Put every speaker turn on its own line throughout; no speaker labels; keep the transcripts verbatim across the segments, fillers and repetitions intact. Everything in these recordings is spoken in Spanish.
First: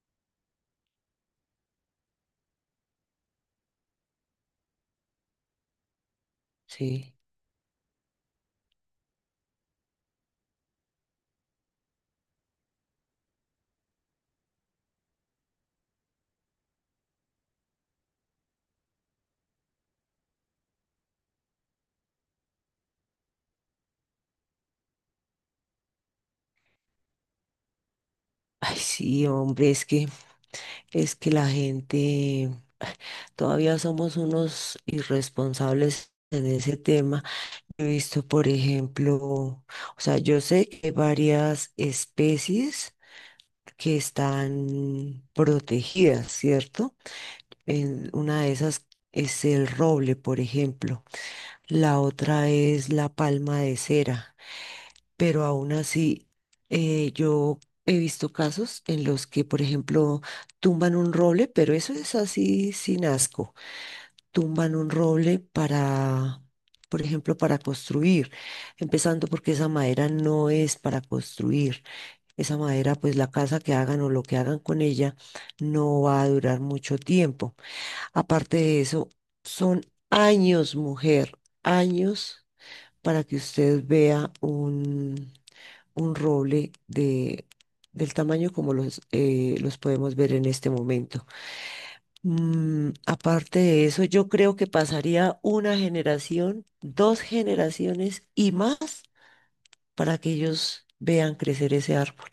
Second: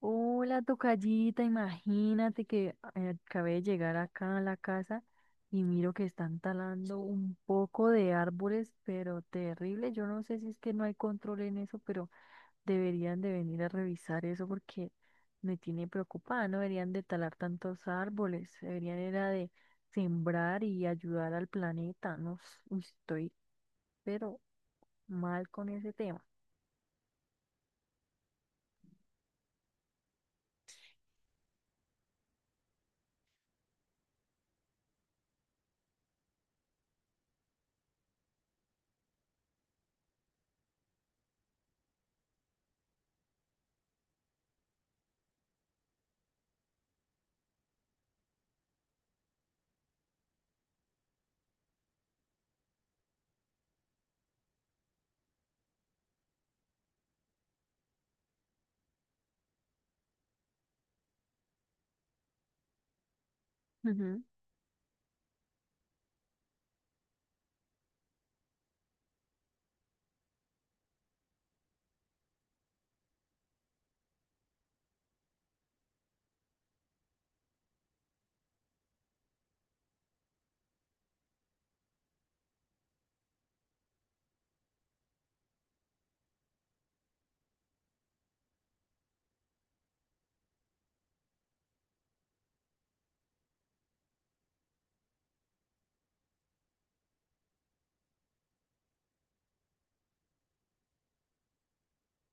Hola, tocallita, imagínate que eh, acabé de llegar acá a la casa y miro que están talando
Sí.
un poco de árboles, pero terrible. Yo no sé si es que no hay control en eso, pero deberían de venir a revisar eso porque me tiene preocupada. No deberían de talar tantos árboles, deberían era de sembrar y ayudar al planeta. No, s- uy, estoy pero mal con ese tema.
Ay, sí, hombre, es que, es que la gente, todavía somos unos irresponsables en ese tema. He visto, por ejemplo, o sea, yo sé que hay varias especies que están protegidas, ¿cierto? En una de esas es el roble, por ejemplo. La otra es la palma de cera. Pero aún así eh, yo he visto casos en los que, por ejemplo, tumban un roble, pero eso es así sin asco,
Ujú.
tumban un roble para, por ejemplo, para construir, empezando porque esa madera no es para construir, esa madera, pues la casa que hagan o lo que hagan con ella no va a durar mucho tiempo. Aparte de eso, son años, mujer, años para que usted vea un, un roble de, del tamaño como los, eh, los podemos ver en este momento. Mm, aparte de eso, yo creo que pasaría una generación, dos generaciones y más para que ellos vean crecer ese árbol.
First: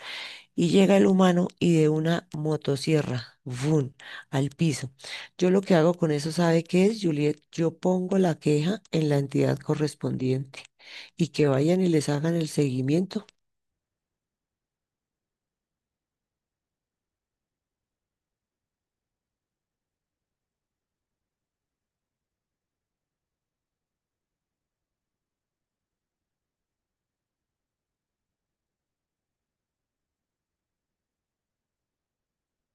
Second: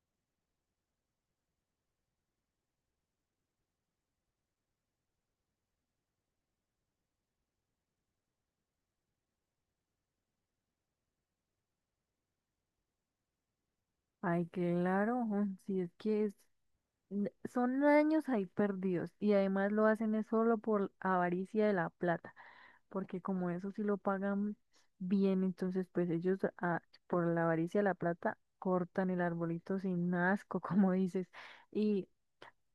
Y llega el humano y de una motosierra, ¡vum!, al piso. Yo lo que hago con eso, ¿sabe qué es, Juliet? Yo pongo la queja en la entidad correspondiente y que vayan y les hagan el seguimiento.
Ay, claro, ujú, si es que es n- son años ahí perdidos y además lo hacen es solo por avaricia de la plata, porque como eso sí lo pagan bien, entonces pues ellos ah, por la avaricia de la plata cortan el arbolito sin asco, como dices. Y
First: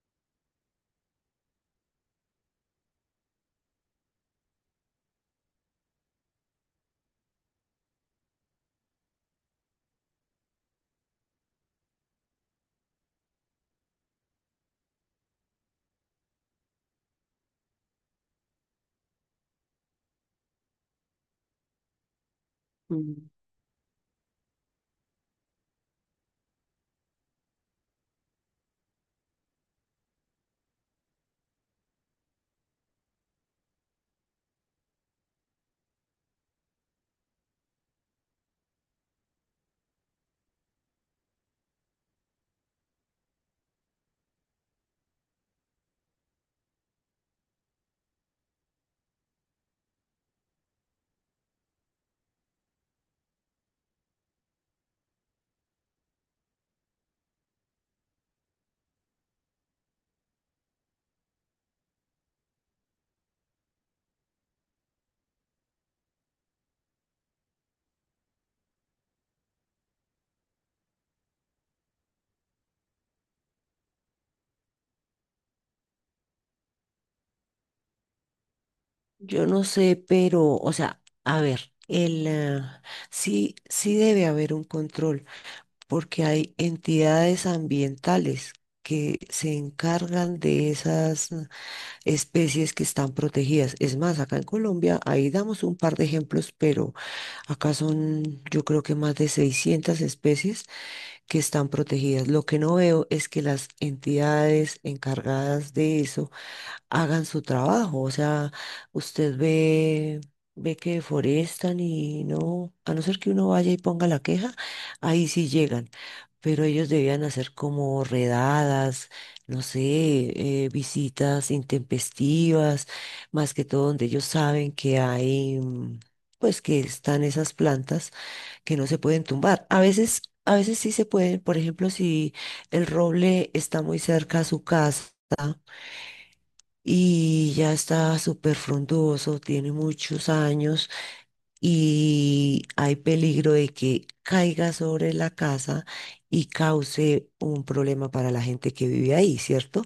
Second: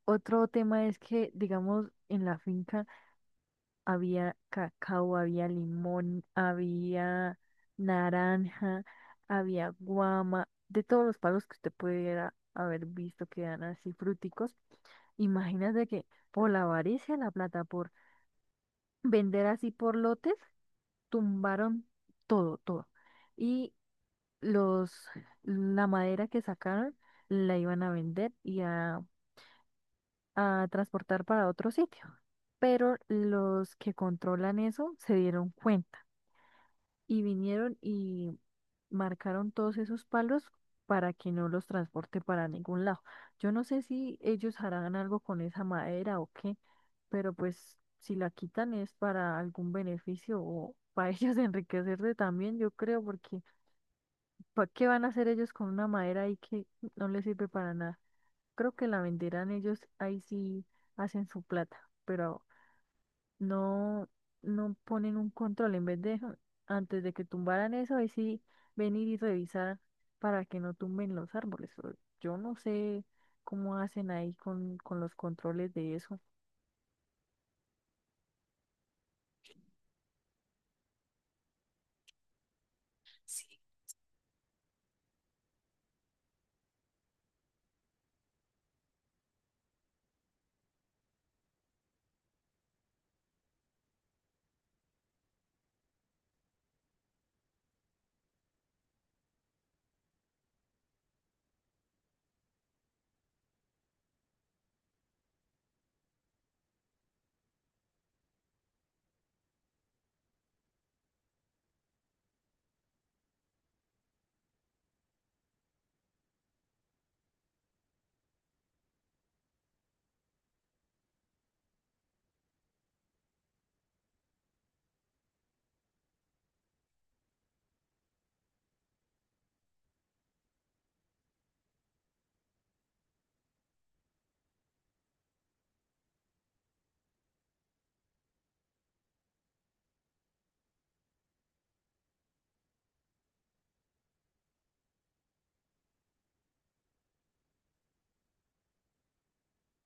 otro tema es que, digamos, en la finca había cacao, había limón, había naranja, había guama, de todos los palos que usted pudiera haber visto que eran así fruticos. Imagínate que por la avaricia, de la plata, por vender así por lotes, tumbaron todo, todo.
Mm,
Y los, la madera que sacaron la iban a vender y a, a transportar para otro sitio. Pero los que controlan eso se dieron cuenta y vinieron y marcaron todos esos palos para que no los transporte para ningún lado. Yo no sé si ellos harán algo con esa madera o qué, pero pues si la quitan es para algún beneficio o para ellos enriquecerse también, yo creo, porque ¿para qué van a hacer ellos con una madera ahí que no les sirve para nada? Creo que la venderán ellos, ahí sí hacen su plata, pero no, no ponen un control en vez de antes de que tumbaran eso, ahí sí venir y revisar para que no tumben los árboles. Pero yo no sé cómo hacen ahí con, con los controles de eso.
Yo no sé, pero, o sea, a ver, el, ah, sí, sí debe haber un control, porque hay entidades ambientales que se encargan de esas ah, especies que están protegidas. Es más, acá en Colombia, ahí damos un par de ejemplos, pero acá son, yo creo que más de seiscientas especies que están protegidas. Lo que no veo es que las entidades encargadas de eso hagan su trabajo. O sea, usted ve, ve que deforestan y no, a no ser que uno vaya y ponga la queja, ahí sí llegan. Pero ellos debían hacer como redadas, no sé, eh, visitas intempestivas, más que todo donde ellos saben que hay, mm, pues que están esas plantas que no se pueden tumbar. A veces, a veces sí se pueden, por ejemplo, si el roble está muy cerca a su casa y ya está súper frondoso, tiene muchos años y hay peligro de que caiga sobre la casa y cause un problema para la gente que vive ahí, ¿cierto?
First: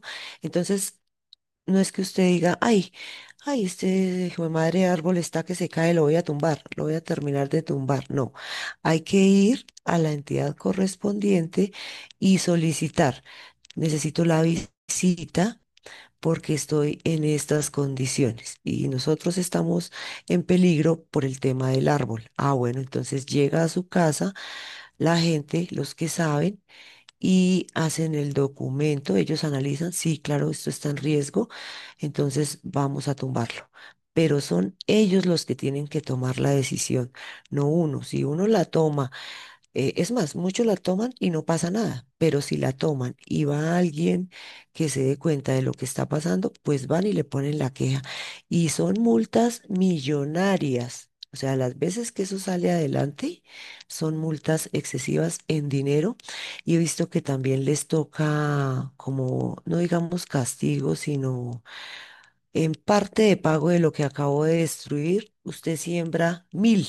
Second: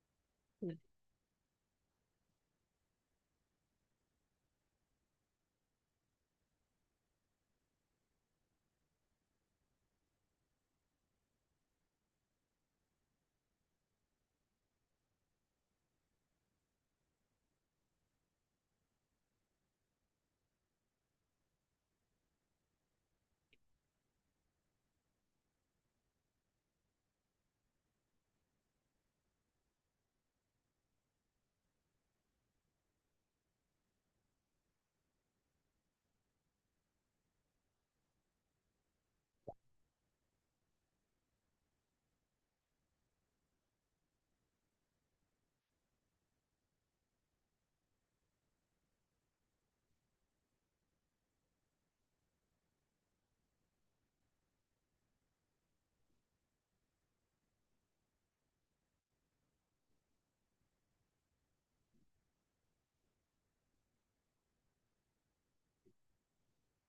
Sí.
Entonces, no es que usted diga, ay, ay, este hijo de madre árbol está que se cae, lo voy a tumbar, lo voy a terminar de tumbar. No, hay que ir a la entidad correspondiente y solicitar. Necesito la visita porque estoy en estas condiciones y nosotros estamos en peligro por el tema del árbol. Ah, bueno, entonces llega a su casa la gente, los que saben, y hacen el documento, ellos analizan, sí, claro, esto está en riesgo, entonces vamos a tumbarlo. Pero son ellos los que tienen que tomar la decisión, no uno. Si uno la toma eh, es más, muchos la toman y no pasa nada, pero si la toman y va alguien que se dé cuenta de lo que está pasando, pues van y le ponen la queja. Y son multas millonarias. O sea, las veces que eso sale adelante son multas excesivas en dinero. Y he visto que también les toca como, no digamos castigo, sino en parte de pago de lo que acabo de destruir, usted siembra mil.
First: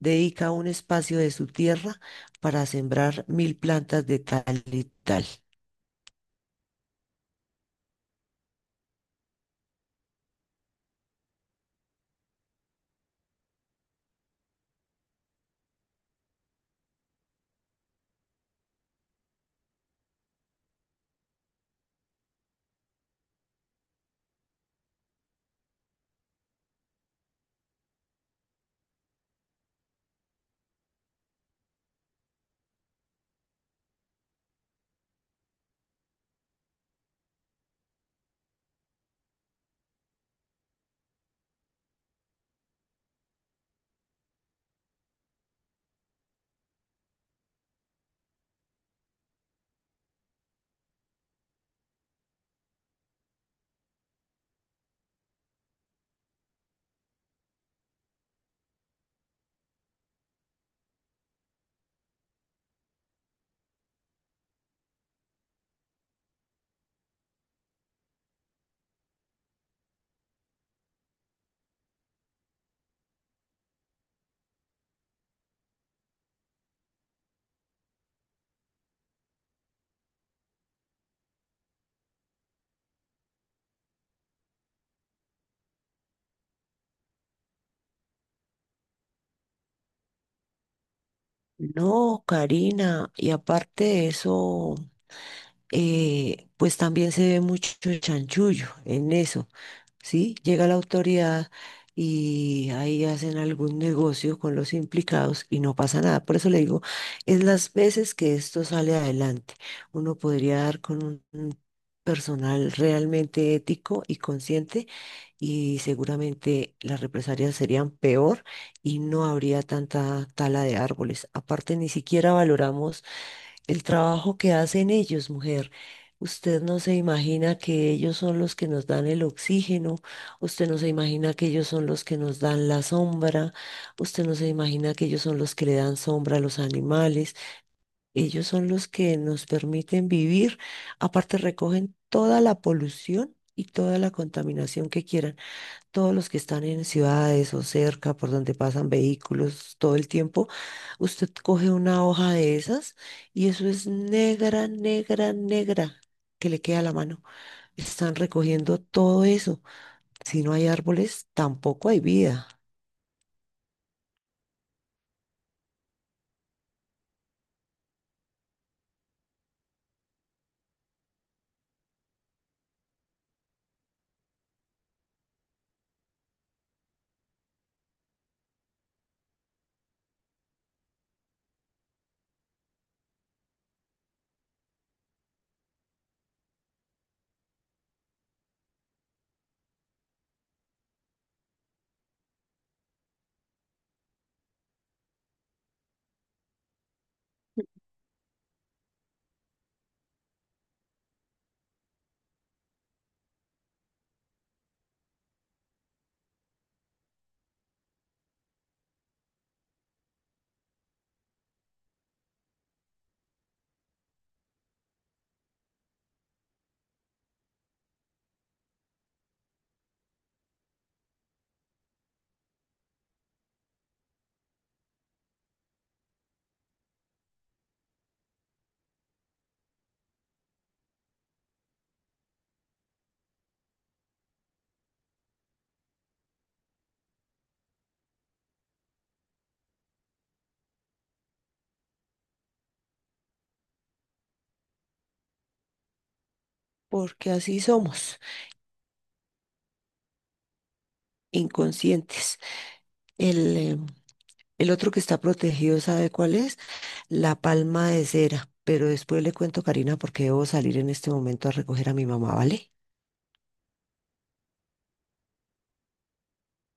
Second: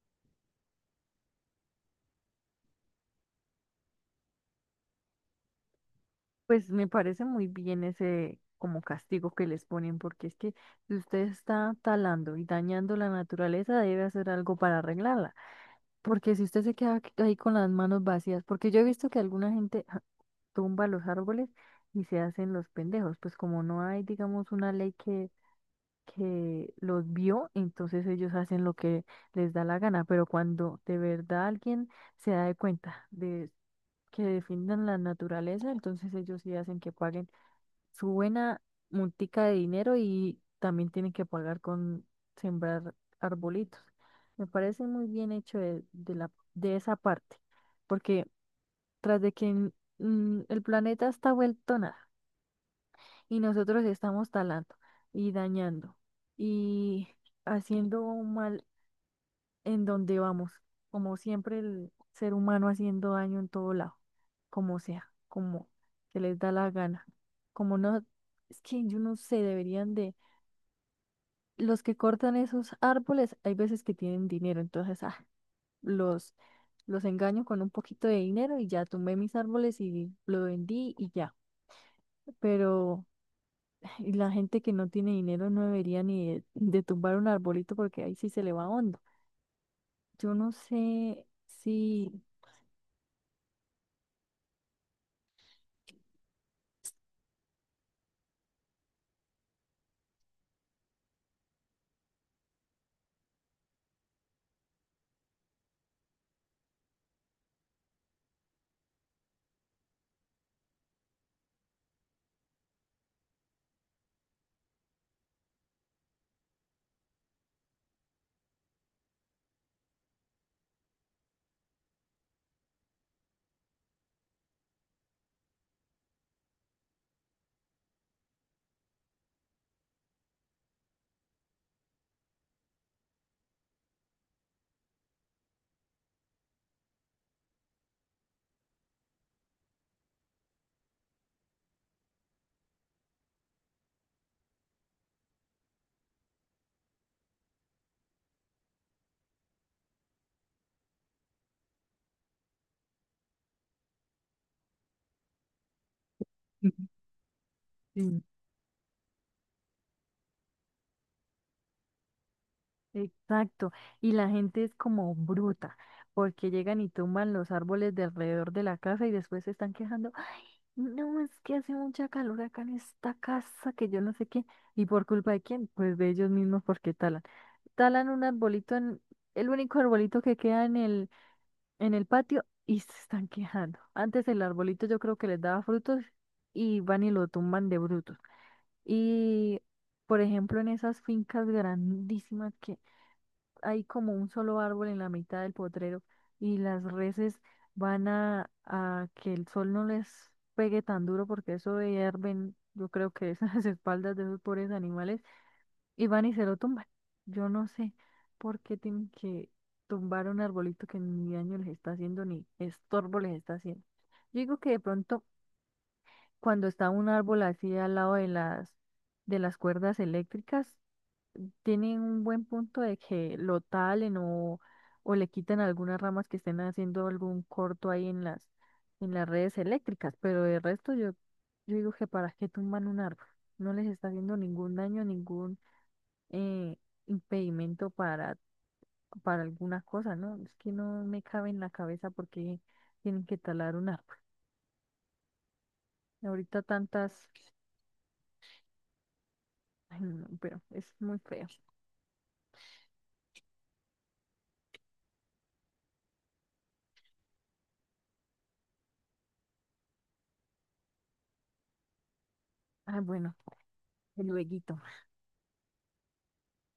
Dedica un espacio de su tierra para sembrar mil plantas de tal y tal.
Pues me parece muy bien ese como castigo que les ponen, porque es que si usted está talando y dañando la naturaleza, debe hacer algo para arreglarla. Porque si usted se queda ahí con las manos vacías, porque yo he visto que alguna gente ja, tumba los árboles y se hacen los pendejos, pues como no hay, digamos, una ley que, que los vio, entonces ellos hacen lo que les da la gana, pero cuando de verdad alguien se da de cuenta de que defiendan la naturaleza, entonces ellos sí hacen que paguen su buena multica de dinero y también tienen que pagar con sembrar arbolitos. Me parece muy bien hecho de, de la, de esa parte, porque tras de que mm, el planeta está vuelto nada y nosotros estamos talando y dañando y haciendo un mal en donde vamos. Como siempre, el ser humano haciendo daño en todo lado, como sea, como se les da la gana. Como no, es que yo no sé, deberían de, los que cortan esos árboles, hay veces que tienen dinero, entonces, ah, los, los engaño con un poquito de dinero y ya tumbé mis árboles y lo vendí y ya. Pero y la gente que no tiene dinero no debería ni de, de tumbar un arbolito porque ahí sí se le va hondo. Yo no sé si,
No, Karina, y aparte de eso, eh, pues también se ve mucho chanchullo en eso. ¿Sí? Llega la autoridad y ahí hacen algún negocio con los implicados y no pasa nada. Por eso le digo, es las veces que esto sale adelante. Uno podría dar con un un personal realmente ético y consciente y seguramente las represalias serían peor y no habría tanta tala de árboles. Aparte, ni siquiera valoramos el trabajo que hacen ellos, mujer. Usted no se imagina que ellos son los que nos dan el oxígeno, usted no se imagina que ellos son los que nos dan la sombra, usted no se imagina que ellos son los que le dan sombra a los animales, ellos son los que nos permiten vivir, aparte recogen toda la polución y toda la contaminación que quieran todos los que están en ciudades o cerca por donde pasan vehículos todo el tiempo, usted coge una hoja de esas y eso es negra, negra, negra que le
ujú.
queda a la mano. Están
Sí,
recogiendo todo eso. Si no hay árboles, tampoco hay vida,
exacto, y la gente es como bruta, porque llegan y tumban los árboles de alrededor de la casa y después se están quejando: "Ah, no, es que hace mucha calor acá en esta casa, que yo no sé qué", y por culpa de quién, pues de ellos mismos porque talan. Talan un arbolito en, el único arbolito que queda en el, en el patio y se están quejando. Antes el arbolito yo creo que les daba frutos y van y lo tumban de brutos. Y por ejemplo, en esas fincas grandísimas que hay como un solo árbol en la mitad del potrero y las reses van a, a que el sol no les pegue tan duro porque eso hierven, yo creo que es las espaldas de esos pobres animales y van y se lo tumban. Yo no sé por qué tienen que tumbar un arbolito que ni daño les está haciendo ni estorbo les está haciendo. Yo digo que de pronto cuando está un árbol así al lado de las de las cuerdas eléctricas tienen un buen punto de que lo talen o, o le quitan algunas ramas que estén haciendo algún corto ahí en las, en las redes eléctricas, pero de resto yo, yo digo que para qué tumban un árbol, no les está haciendo ningún daño, ningún eh, impedimento para, para alguna cosa, ¿no? Es que no me cabe en la cabeza porque tienen que talar un árbol. Ahorita
porque
tantas,
así somos,
ay, no, no, pero es muy feo.
inconscientes. El, eh, el otro que está protegido, ¿sabe cuál es? La palma de cera. Pero después le cuento, Karina, porque debo salir en este momento a recoger a mi mamá, ¿vale?
Ah, bueno, el lueguito.